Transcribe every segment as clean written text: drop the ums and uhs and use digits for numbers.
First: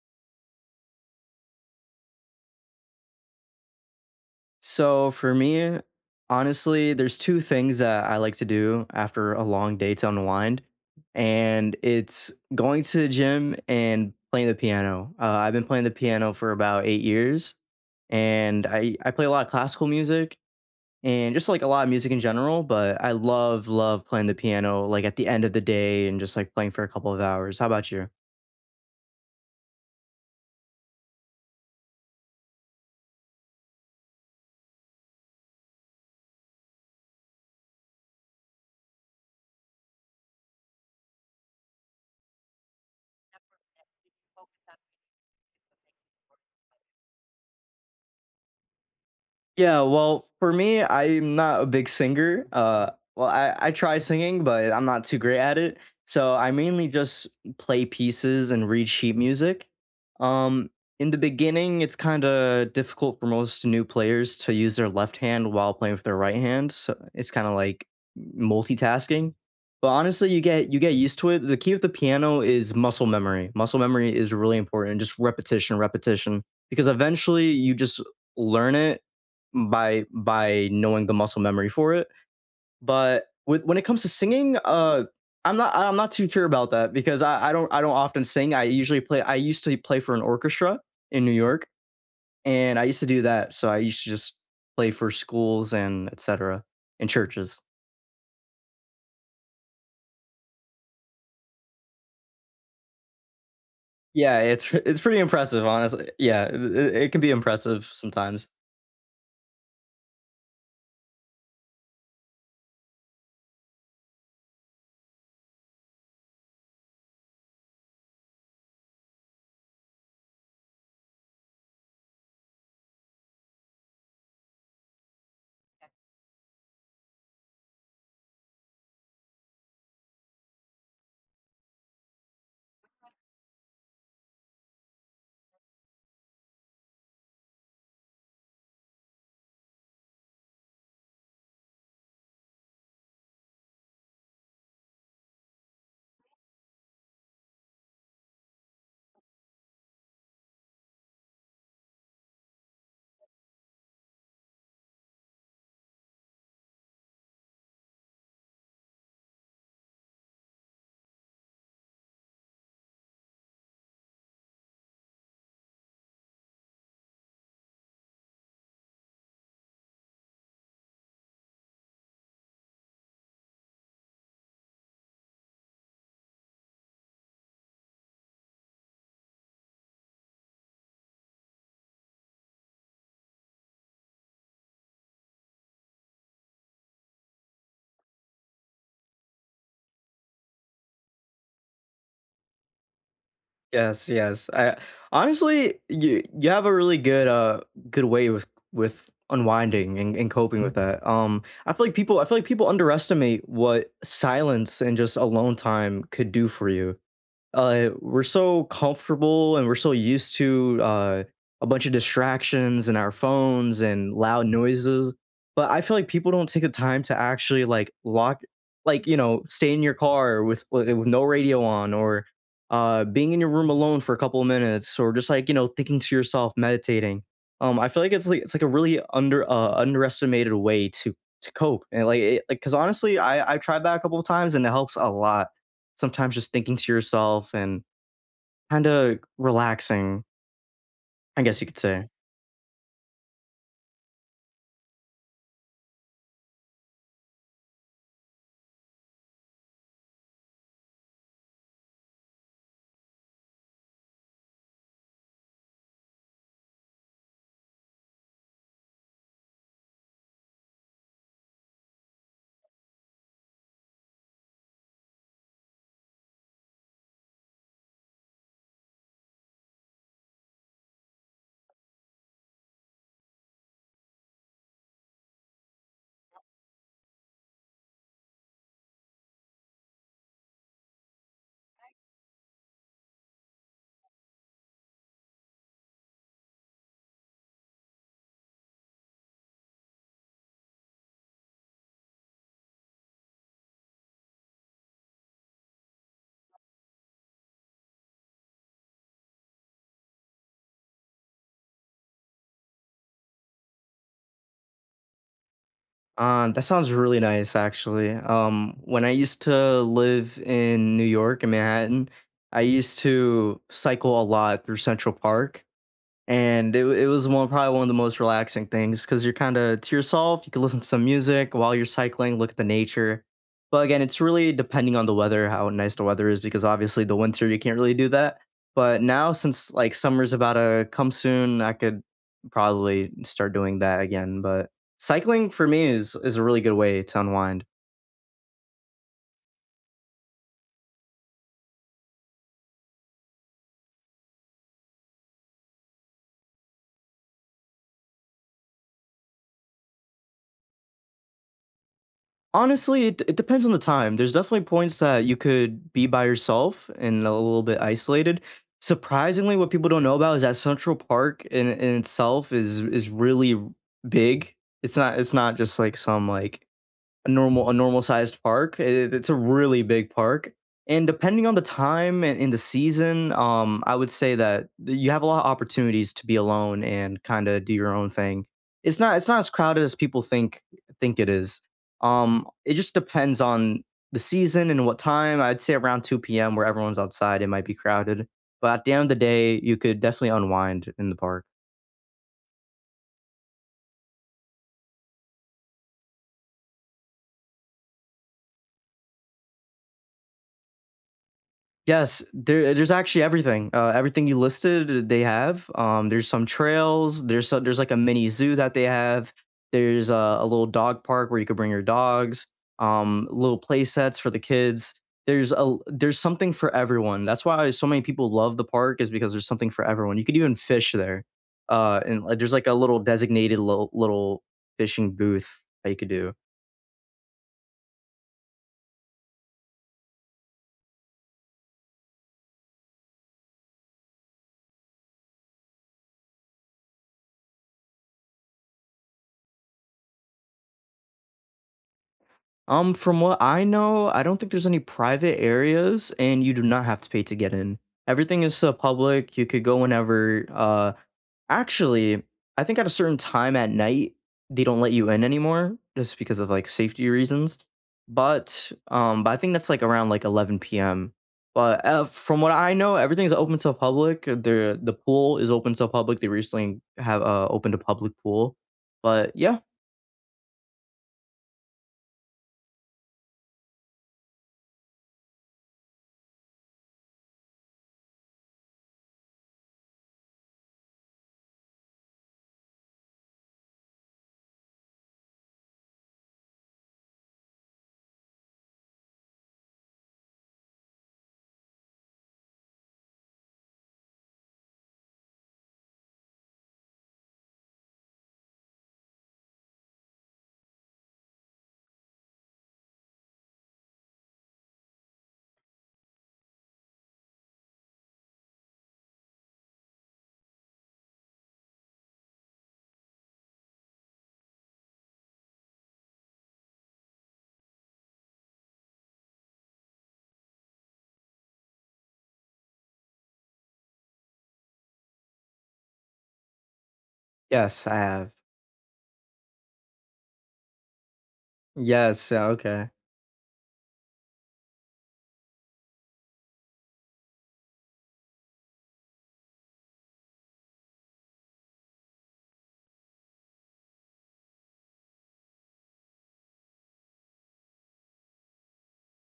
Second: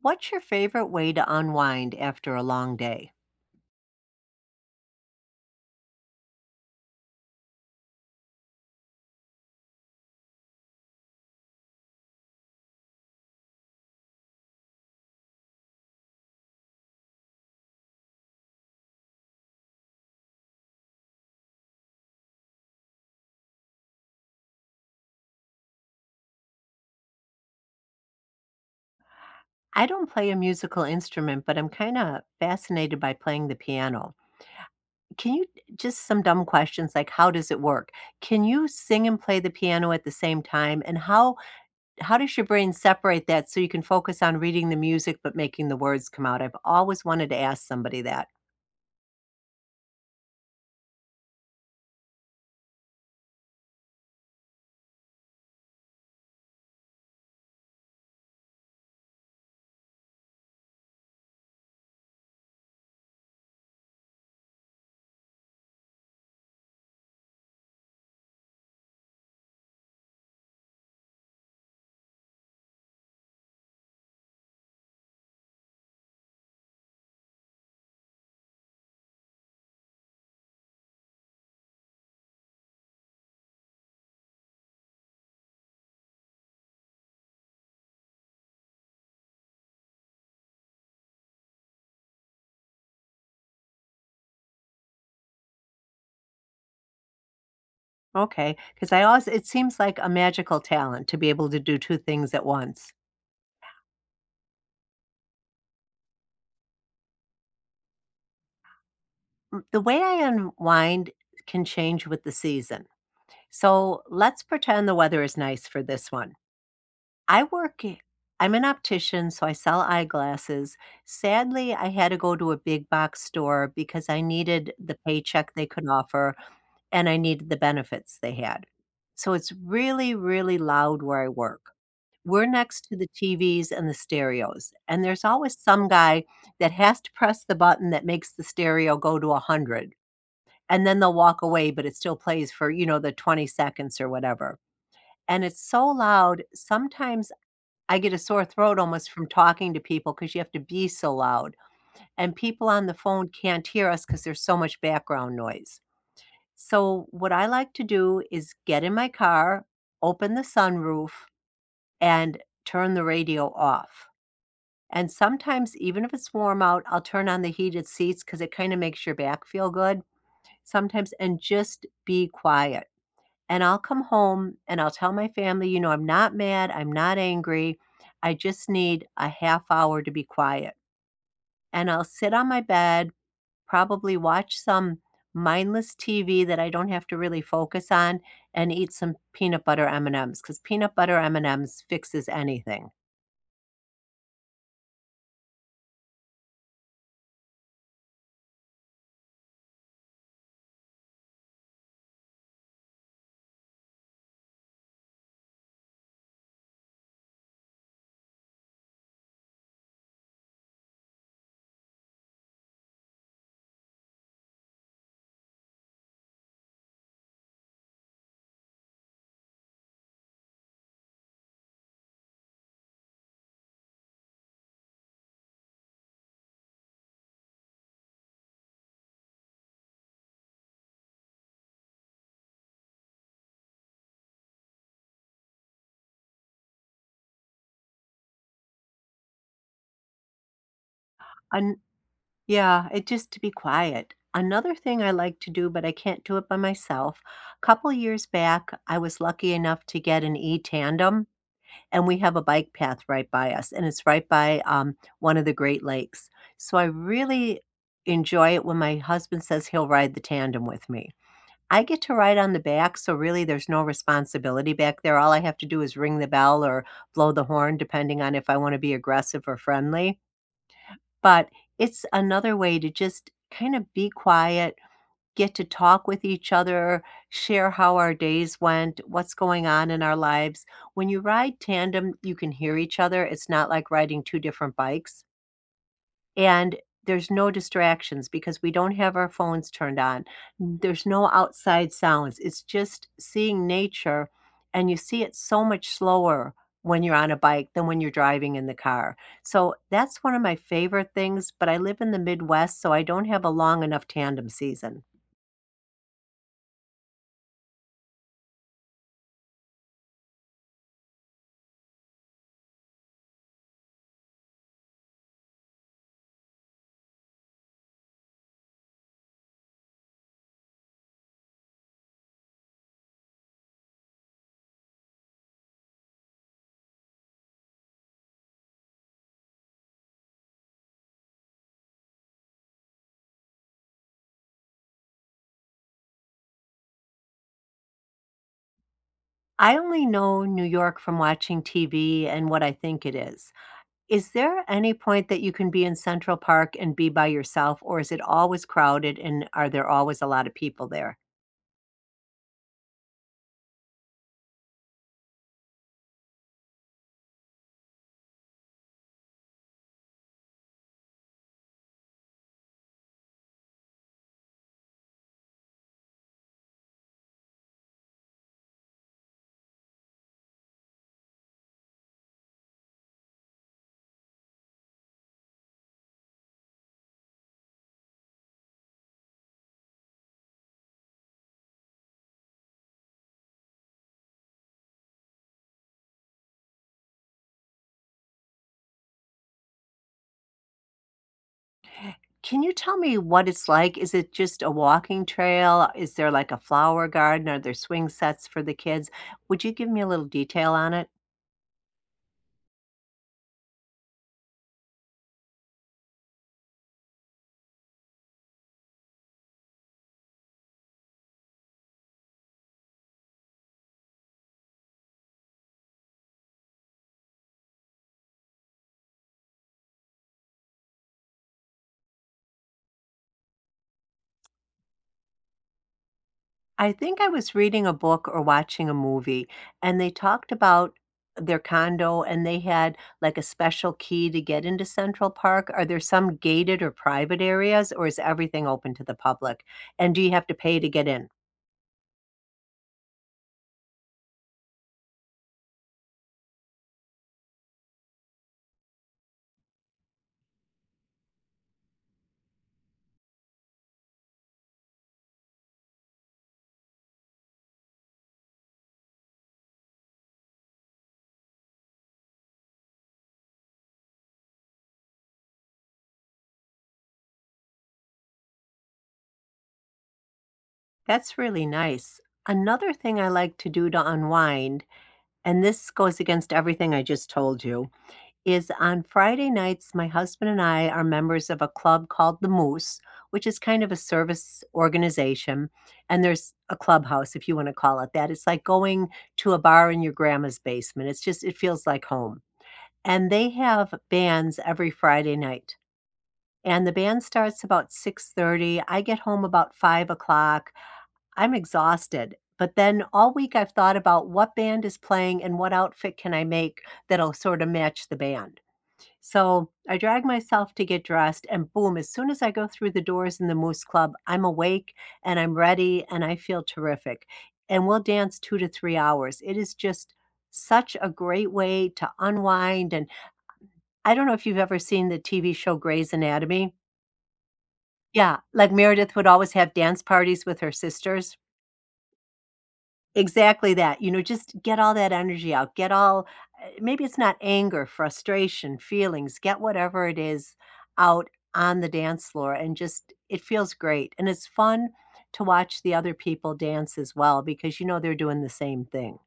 What's your favorite way to unwind after a long day? So for me, honestly, there's two things that I like to do after a long day to unwind, and it's going to the gym and playing the piano. I've been playing the piano for about 8 years, and I play a lot of classical music and just like a lot of music in general. But I love love playing the piano, like at the end of the day, and just like playing for a couple of hours. How about you? I don't play a musical instrument, but I'm kind of fascinated by playing the piano. Can you just some dumb questions like how does it work? Can you sing and play the piano at the same time? And how does your brain separate that so you can focus on reading the music but making the words come out? I've always wanted to ask somebody that. Yeah, well, for me, I'm not a big singer. Well, I try singing, but I'm not too great at it. So I mainly just play pieces and read sheet music. Um, in the beginning, it's kind of difficult for most new players to use their left hand while playing with their right hand. So it's kind of like multitasking. But honestly, you get used to it. The key of the piano is muscle memory. Muscle memory is really important. Just repetition, repetition, because eventually you just learn it by knowing the muscle memory for it. But with when it comes to singing, I'm not too sure about that because I don't often sing. I usually play. I used to play for an orchestra in New York, and I used to do that. So I used to just play for schools and etc. and churches. Okay, because I always it seems like a magical talent to be able to do two things at once. Yeah, it's pretty impressive, honestly. Yeah, it can be impressive sometimes. The way I unwind can change with the season. So let's pretend the weather is nice for this one. I work i I'm an optician, so I sell eyeglasses. Sadly, I had to go to a big box store because I needed the paycheck they could offer and I needed the benefits they had. So it's really, really loud where I work. We're next to the TVs and the stereos, and there's always some guy that has to press the button that makes the stereo go to 100, and then they'll walk away, but it still plays for, the 20 seconds or whatever. And it's so loud, sometimes I get a sore throat almost from talking to people because you have to be so loud, and people on the phone can't hear us because there's so much background noise. So, what I like to do is get in my car, open the sunroof, and turn the radio off. And sometimes, even if it's warm out, I'll turn on the heated seats because it kinda makes your back feel good sometimes and just be quiet. And I'll come home and I'll tell my family, you know, I'm not mad, I'm not angry. I just need a half hour to be quiet. And I'll sit on my bed, probably watch some mindless TV that I don't have to really focus on and eat some peanut butter M&Ms cuz peanut butter M&Ms fixes anything. Yes, yes. You have a really good good way with unwinding and coping with that. I feel like people underestimate what silence and just alone time could do for you. We're so comfortable and we're so used to a bunch of distractions and our phones and loud noises, but I feel like people don't take the time to actually like lock, like, you know, stay in your car with, with no radio on, or being in your room alone for a couple of minutes, or just like, you know, thinking to yourself, meditating. I feel like it's like a really underestimated way to cope. Like cuz honestly I've tried that a couple of times and it helps a lot sometimes, just thinking to yourself and kind of relaxing, I guess you And could say. yeah, it just to be quiet. Another thing I like to do but I can't do it by myself. A couple years back, I was lucky enough to get an e-tandem and we have a bike path right by us, and it's right by, one of the Great Lakes. So I really enjoy it when my husband says he'll ride the tandem with me. I get to ride on the back, so really there's no responsibility back there. All I have to do is ring the bell or blow the horn, depending on if I wanna be aggressive or friendly, but it's another way to just kind of be quiet, get to talk with each other, share how our days went, what's going on in our lives. When you ride tandem, you can hear each other. It's not like riding 2 different bikes, and there's no distractions because we don't have our phones turned on. There's no outside sounds. It's just seeing nature, and you see it so much slower when you're on a bike than when you're driving in the car. So, that's one of my favorite things, but I live in the Midwest, so I don't have a long enough tandem season. That sounds really nice, actually. When I used to live in New York, in Manhattan, I used to cycle a lot through Central Park. And it was one probably one of the most relaxing things because you're kind of to yourself. You can listen to some music while you're cycling, look at the nature. But again, it's really depending on the weather, how nice the weather is, because obviously the winter you can't really do that. But now since like summer's about to come soon, I could probably start doing that again. But cycling for me is a really good way to unwind. I only know New York from watching TV and what I think it is. Is there any point that you can be in Central Park and be by yourself, or is it always crowded and are there always a lot of people there? Honestly, it depends on the time. There's definitely points that you could be by yourself and a little bit isolated. Surprisingly, what people don't know about is that Central Park in itself is really big. It's not just like some like a normal sized park. It's a really big park, and depending on the time in the season, I would say that you have a lot of opportunities to be alone and kind of do your own thing. It's not as crowded as people think it is. It just depends on the season and what time. I'd say around 2 p.m. where everyone's outside, it might be crowded. But at the end of the day, you could definitely unwind in the park. Can you tell me what it's like? Is it just a walking trail? Is there like a flower garden? Are there swing sets for the kids? Would you give me a little detail on it? Yes, there's actually everything. Everything you listed, they have. There's some trails. There's like a mini zoo that they have. There's a little dog park where you could bring your dogs. Little play sets for the kids. There's something for everyone. That's why so many people love the park, is because there's something for everyone. You could even fish there. There's like a little designated little fishing booth that you could do. I think I was reading a book or watching a movie, and they talked about their condo and they had like a special key to get into Central Park. Are there some gated or private areas, or is everything open to the public? And do you have to pay to get in? From what I know, I don't think there's any private areas, and you do not have to pay to get in. Everything is public. You could go whenever. Actually, I think at a certain time at night they don't let you in anymore, just because of like safety reasons. But I think that's like around like 11 p.m. But from what I know, everything's open to public. The pool is open to public. They recently have opened a public pool. But yeah, That's really nice. Another thing I like to do to unwind, and this goes against everything I just told you, is on Friday nights, my husband and I are members of a club called The Moose, which is kind of a service organization. And there's a clubhouse, if you want to call it that. It's like going to a bar in your grandma's basement. It's just, it feels like home. And they have bands every Friday night. And the band starts about 6:30. I get home about 5 o'clock. I'm exhausted. But then all week I've thought about what band is playing and what outfit can I make that'll sort of match the band. So I drag myself to get dressed, and boom, as soon as I go through the doors in the Moose Club, I'm awake and I'm ready and I feel terrific. And we'll dance 2 to 3 hours. It is just such a great way to unwind. And I don't know if you've ever seen the TV show Grey's Anatomy. yes, I have. Yeah, like Meredith would always have dance parties with her sisters. Yes, yeah, okay. Exactly that, you know, just get all that energy out, get all maybe it's not anger, frustration, feelings, get whatever it is out on the dance floor and just it feels great, and it's fun to watch the other people dance as well because you know they're doing the same thing.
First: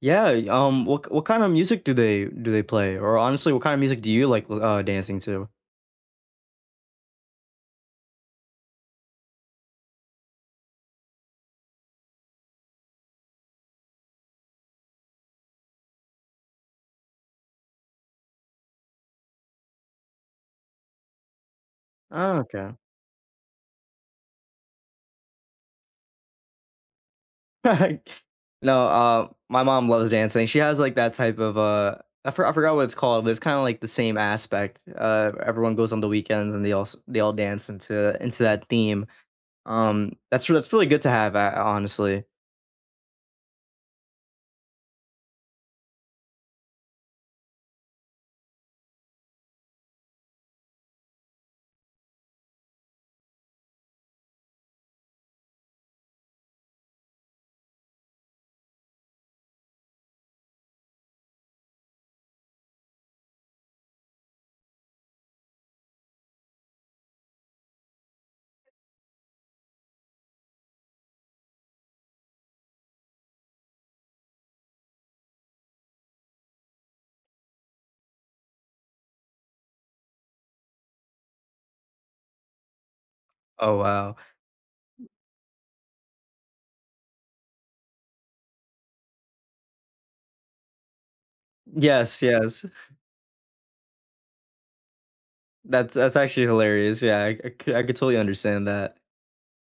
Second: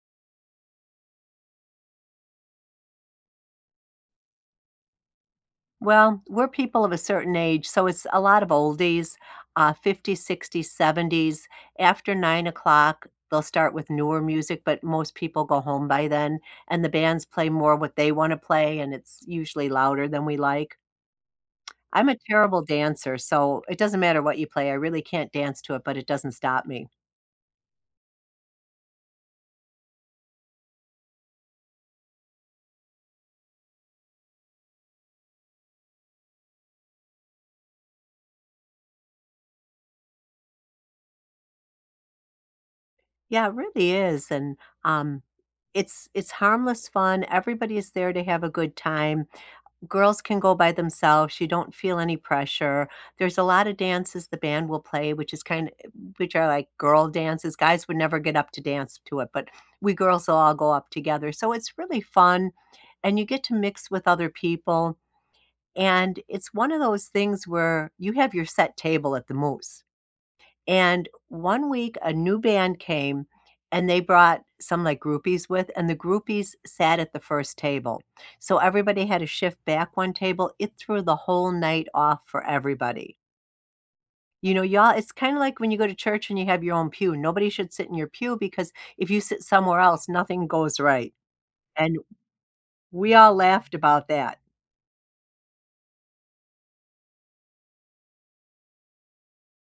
Yeah, what kind of music do they play? Or honestly, what kind of music do you like, dancing to? Well, we're people of a certain age, so it's a lot of oldies, 50s, 60s, 70s. After 9 o'clock, they'll start with newer music, but most people go home by then, and the bands play more what they want to play, and it's usually louder than we like. I'm a Oh, terrible okay. dancer, so it doesn't matter what you play. I really can't dance to it, but it doesn't stop me. No, my mom loves dancing. She has, like, that type of, I forgot what it's called, but it's kinda like the same aspect. Everyone goes on the weekends and they all dance into that theme. That's really good to have, honestly. Yeah, it really is, and um, it's harmless fun. Everybody is there to have a good time. Girls can go by themselves, you don't feel any pressure. There's a lot of dances the band will play, which is kind of which are like girl dances. Guys would never get up to dance to it, but we girls will all go up together. So it's really fun and you get to mix with other people. And it's one of those things where you have your set table at the Moose. And one week, a new band came and they brought some like groupies with, and the groupies sat at the first table. So everybody had to shift back one table. It threw the whole night off for everybody. Oh, wow. You know, y'all, it's kind of like when you go to church and you have your own pew. Nobody should sit in your pew because if you sit somewhere else, nothing goes right. And Yes, yes. we all laughed about that. That's actually hilarious. Yeah, I could totally understand that.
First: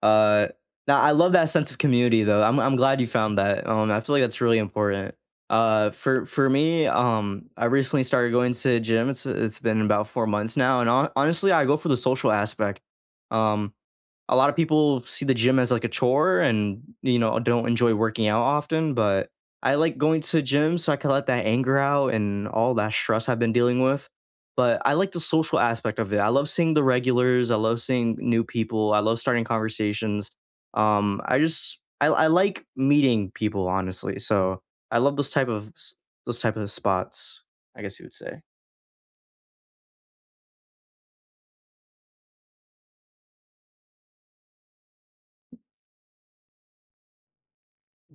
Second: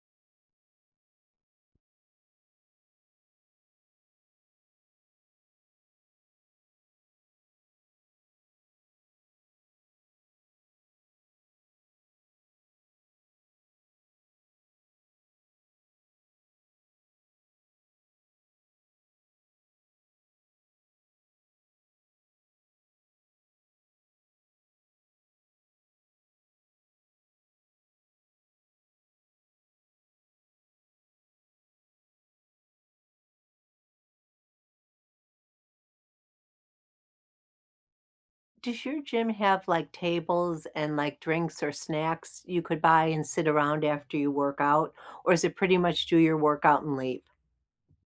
Uh, Now I love that sense of community though. I'm glad you found that. I feel like that's really important. For me, I recently started going to gym. It's been about 4 months now, and honestly, I go for the social aspect. Um, a lot of people see the gym as like a chore and you know don't enjoy working out often, but I like going to the gym so I can let that anger out and all that stress I've been dealing with. But I like the social aspect of it. I love seeing the regulars, I love seeing new people, I love starting conversations. I like meeting people honestly, so I love those type of spots, I guess you would say. Does your gym have, like, tables and, like, drinks or snacks you could buy and sit around after you work out, or is it pretty much do your workout and leave?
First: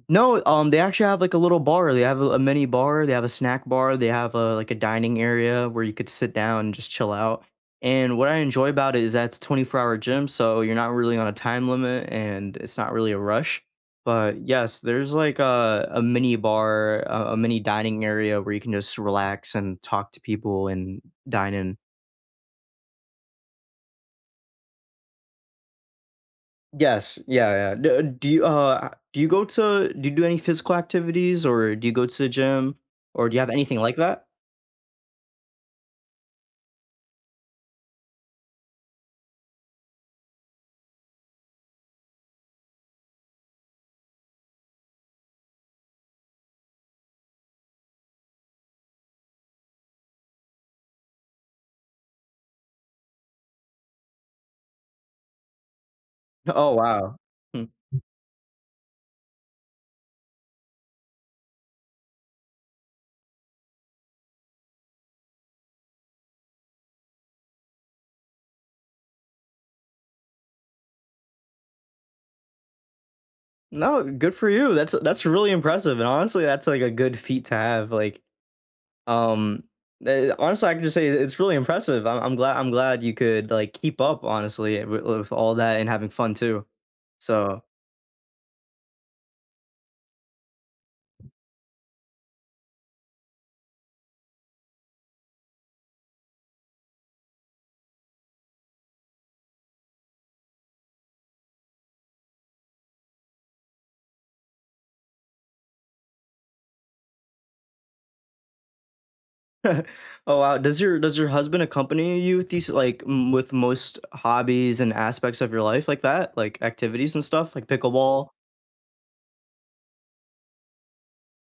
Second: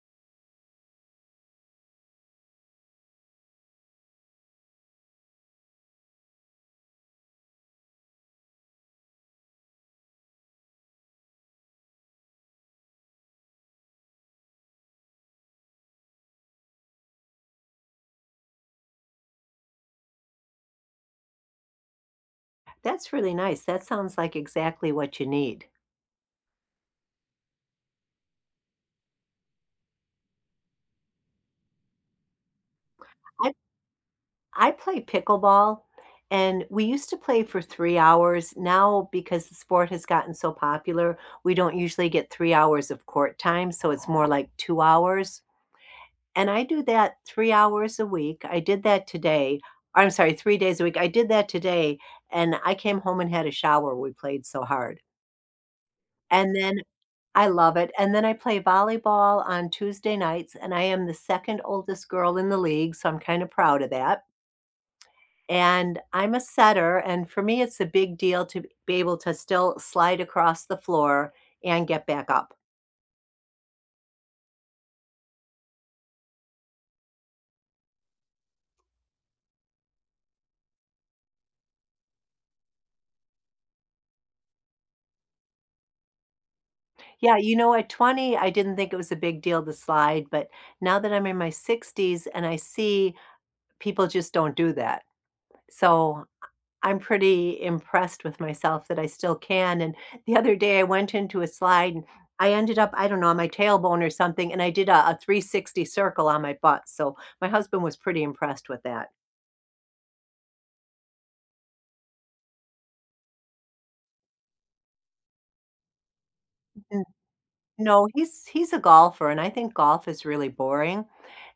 No, they actually have like a little bar. They have a mini bar. They have a snack bar. They have a like a dining area where you could sit down and just chill out. And what I enjoy about it is that it's a 24-hour gym, so you're not really on a time limit and it's not really a rush. But yes, there's like a mini bar, a mini dining area where you can just relax and talk to people and dine in. That's really nice, that sounds like exactly what you need. Yes, yeah, yeah. Do you go to do you do any physical activities, or do you go to the gym, or do you have I anything like that? I play pickleball, and we used to play for 3 hours, now because the sport has gotten so popular, we don't usually get 3 hours of court time, so it's more like 2 hours, and I do that 3 hours a week. I did that today. I'm sorry, 3 days a week. I did that today, and I came home and had a shower, we played so hard. And Oh, then wow. I Hmm. love it, and then I play volleyball on Tuesday nights, and I am the 2nd oldest girl in the league, so I'm kinda proud of that. And I'm a setter, and for me, it's a big deal to be able to still slide across the floor and get back up. No, good for you. That's really impressive, and honestly, that's, like, a good feat to have, like, um, honestly, I can just say it's really impressive. I'm glad you could, like, keep up, honestly, with all that and having fun too. Yeah, you So know, at 20, I didn't think it was a big deal to slide, but now that I'm in my 60s and I see people just don't do that. So I'm pretty impressed with myself that I still can. And the other day I went into a slide and I ended up, I don't know, on my tailbone or something, and I did a 360 circle on my butt. So my husband was pretty impressed with that. Oh, wow. Does your husband accompany you with these, like, m with most hobbies and aspects of your life like that? Like, activities and stuff, like No, pickleball, he's a golfer, and I think golf is really boring,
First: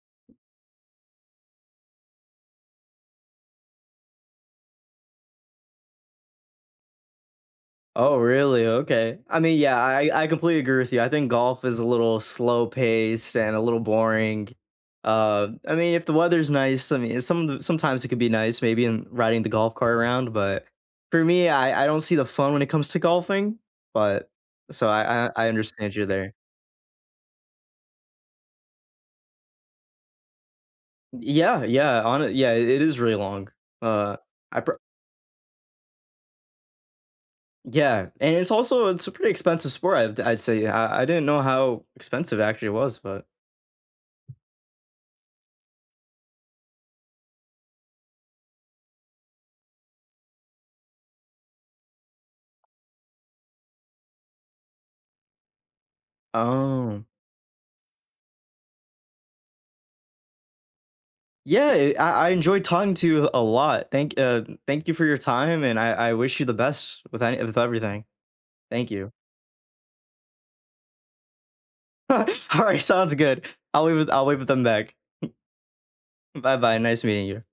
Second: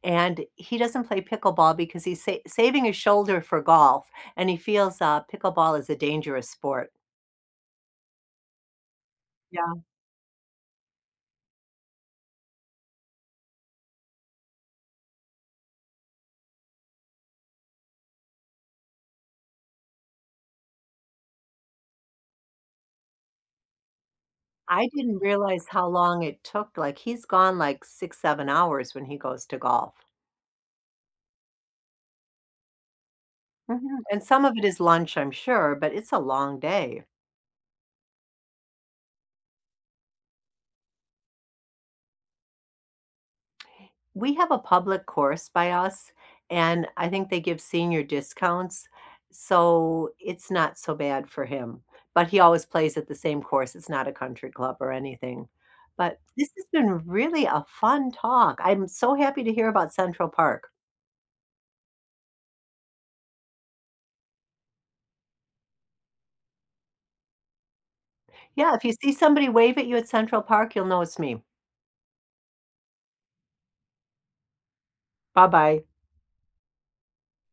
and he doesn't play pickleball because he's sa saving his shoulder for golf, and he feels, pickleball is a dangerous sport. oh, really? Okay. I mean, Yeah. yeah, I completely agree with you. I think golf is a little slow paced and a little boring. I mean, if the weather's nice, I mean, sometimes it could be nice, maybe in riding the golf cart around. But for me, I don't see the fun when it comes to golfing. But so I didn't I realize how understand you long there. it took, like, he's gone, like, 6, 7 hours when he goes to golf. Yeah, yeah, on it. Yeah, it is really long. Mhm, Uh, and some of I it pr- is lunch, I'm sure, but it's a long day. yeah, and it's also it's a pretty expensive sport. I'd say I didn't know how expensive actually it was, but We have a public course by us, and I think they give senior discounts, so it's not so bad for him, but he always plays at the same course, it's not a country club or anything, but this has been oh. really a fun talk, I'm so happy to hear about Central Park. Yeah, I enjoyed talking to you a lot. Thank you for your time, and I wish you the best with with everything. Yeah, if Thank you you. see somebody wave at you at Central Park, you'll know it's me. All right, sounds good. I'll wait with them back. Bye-bye. Bye bye. Nice meeting you.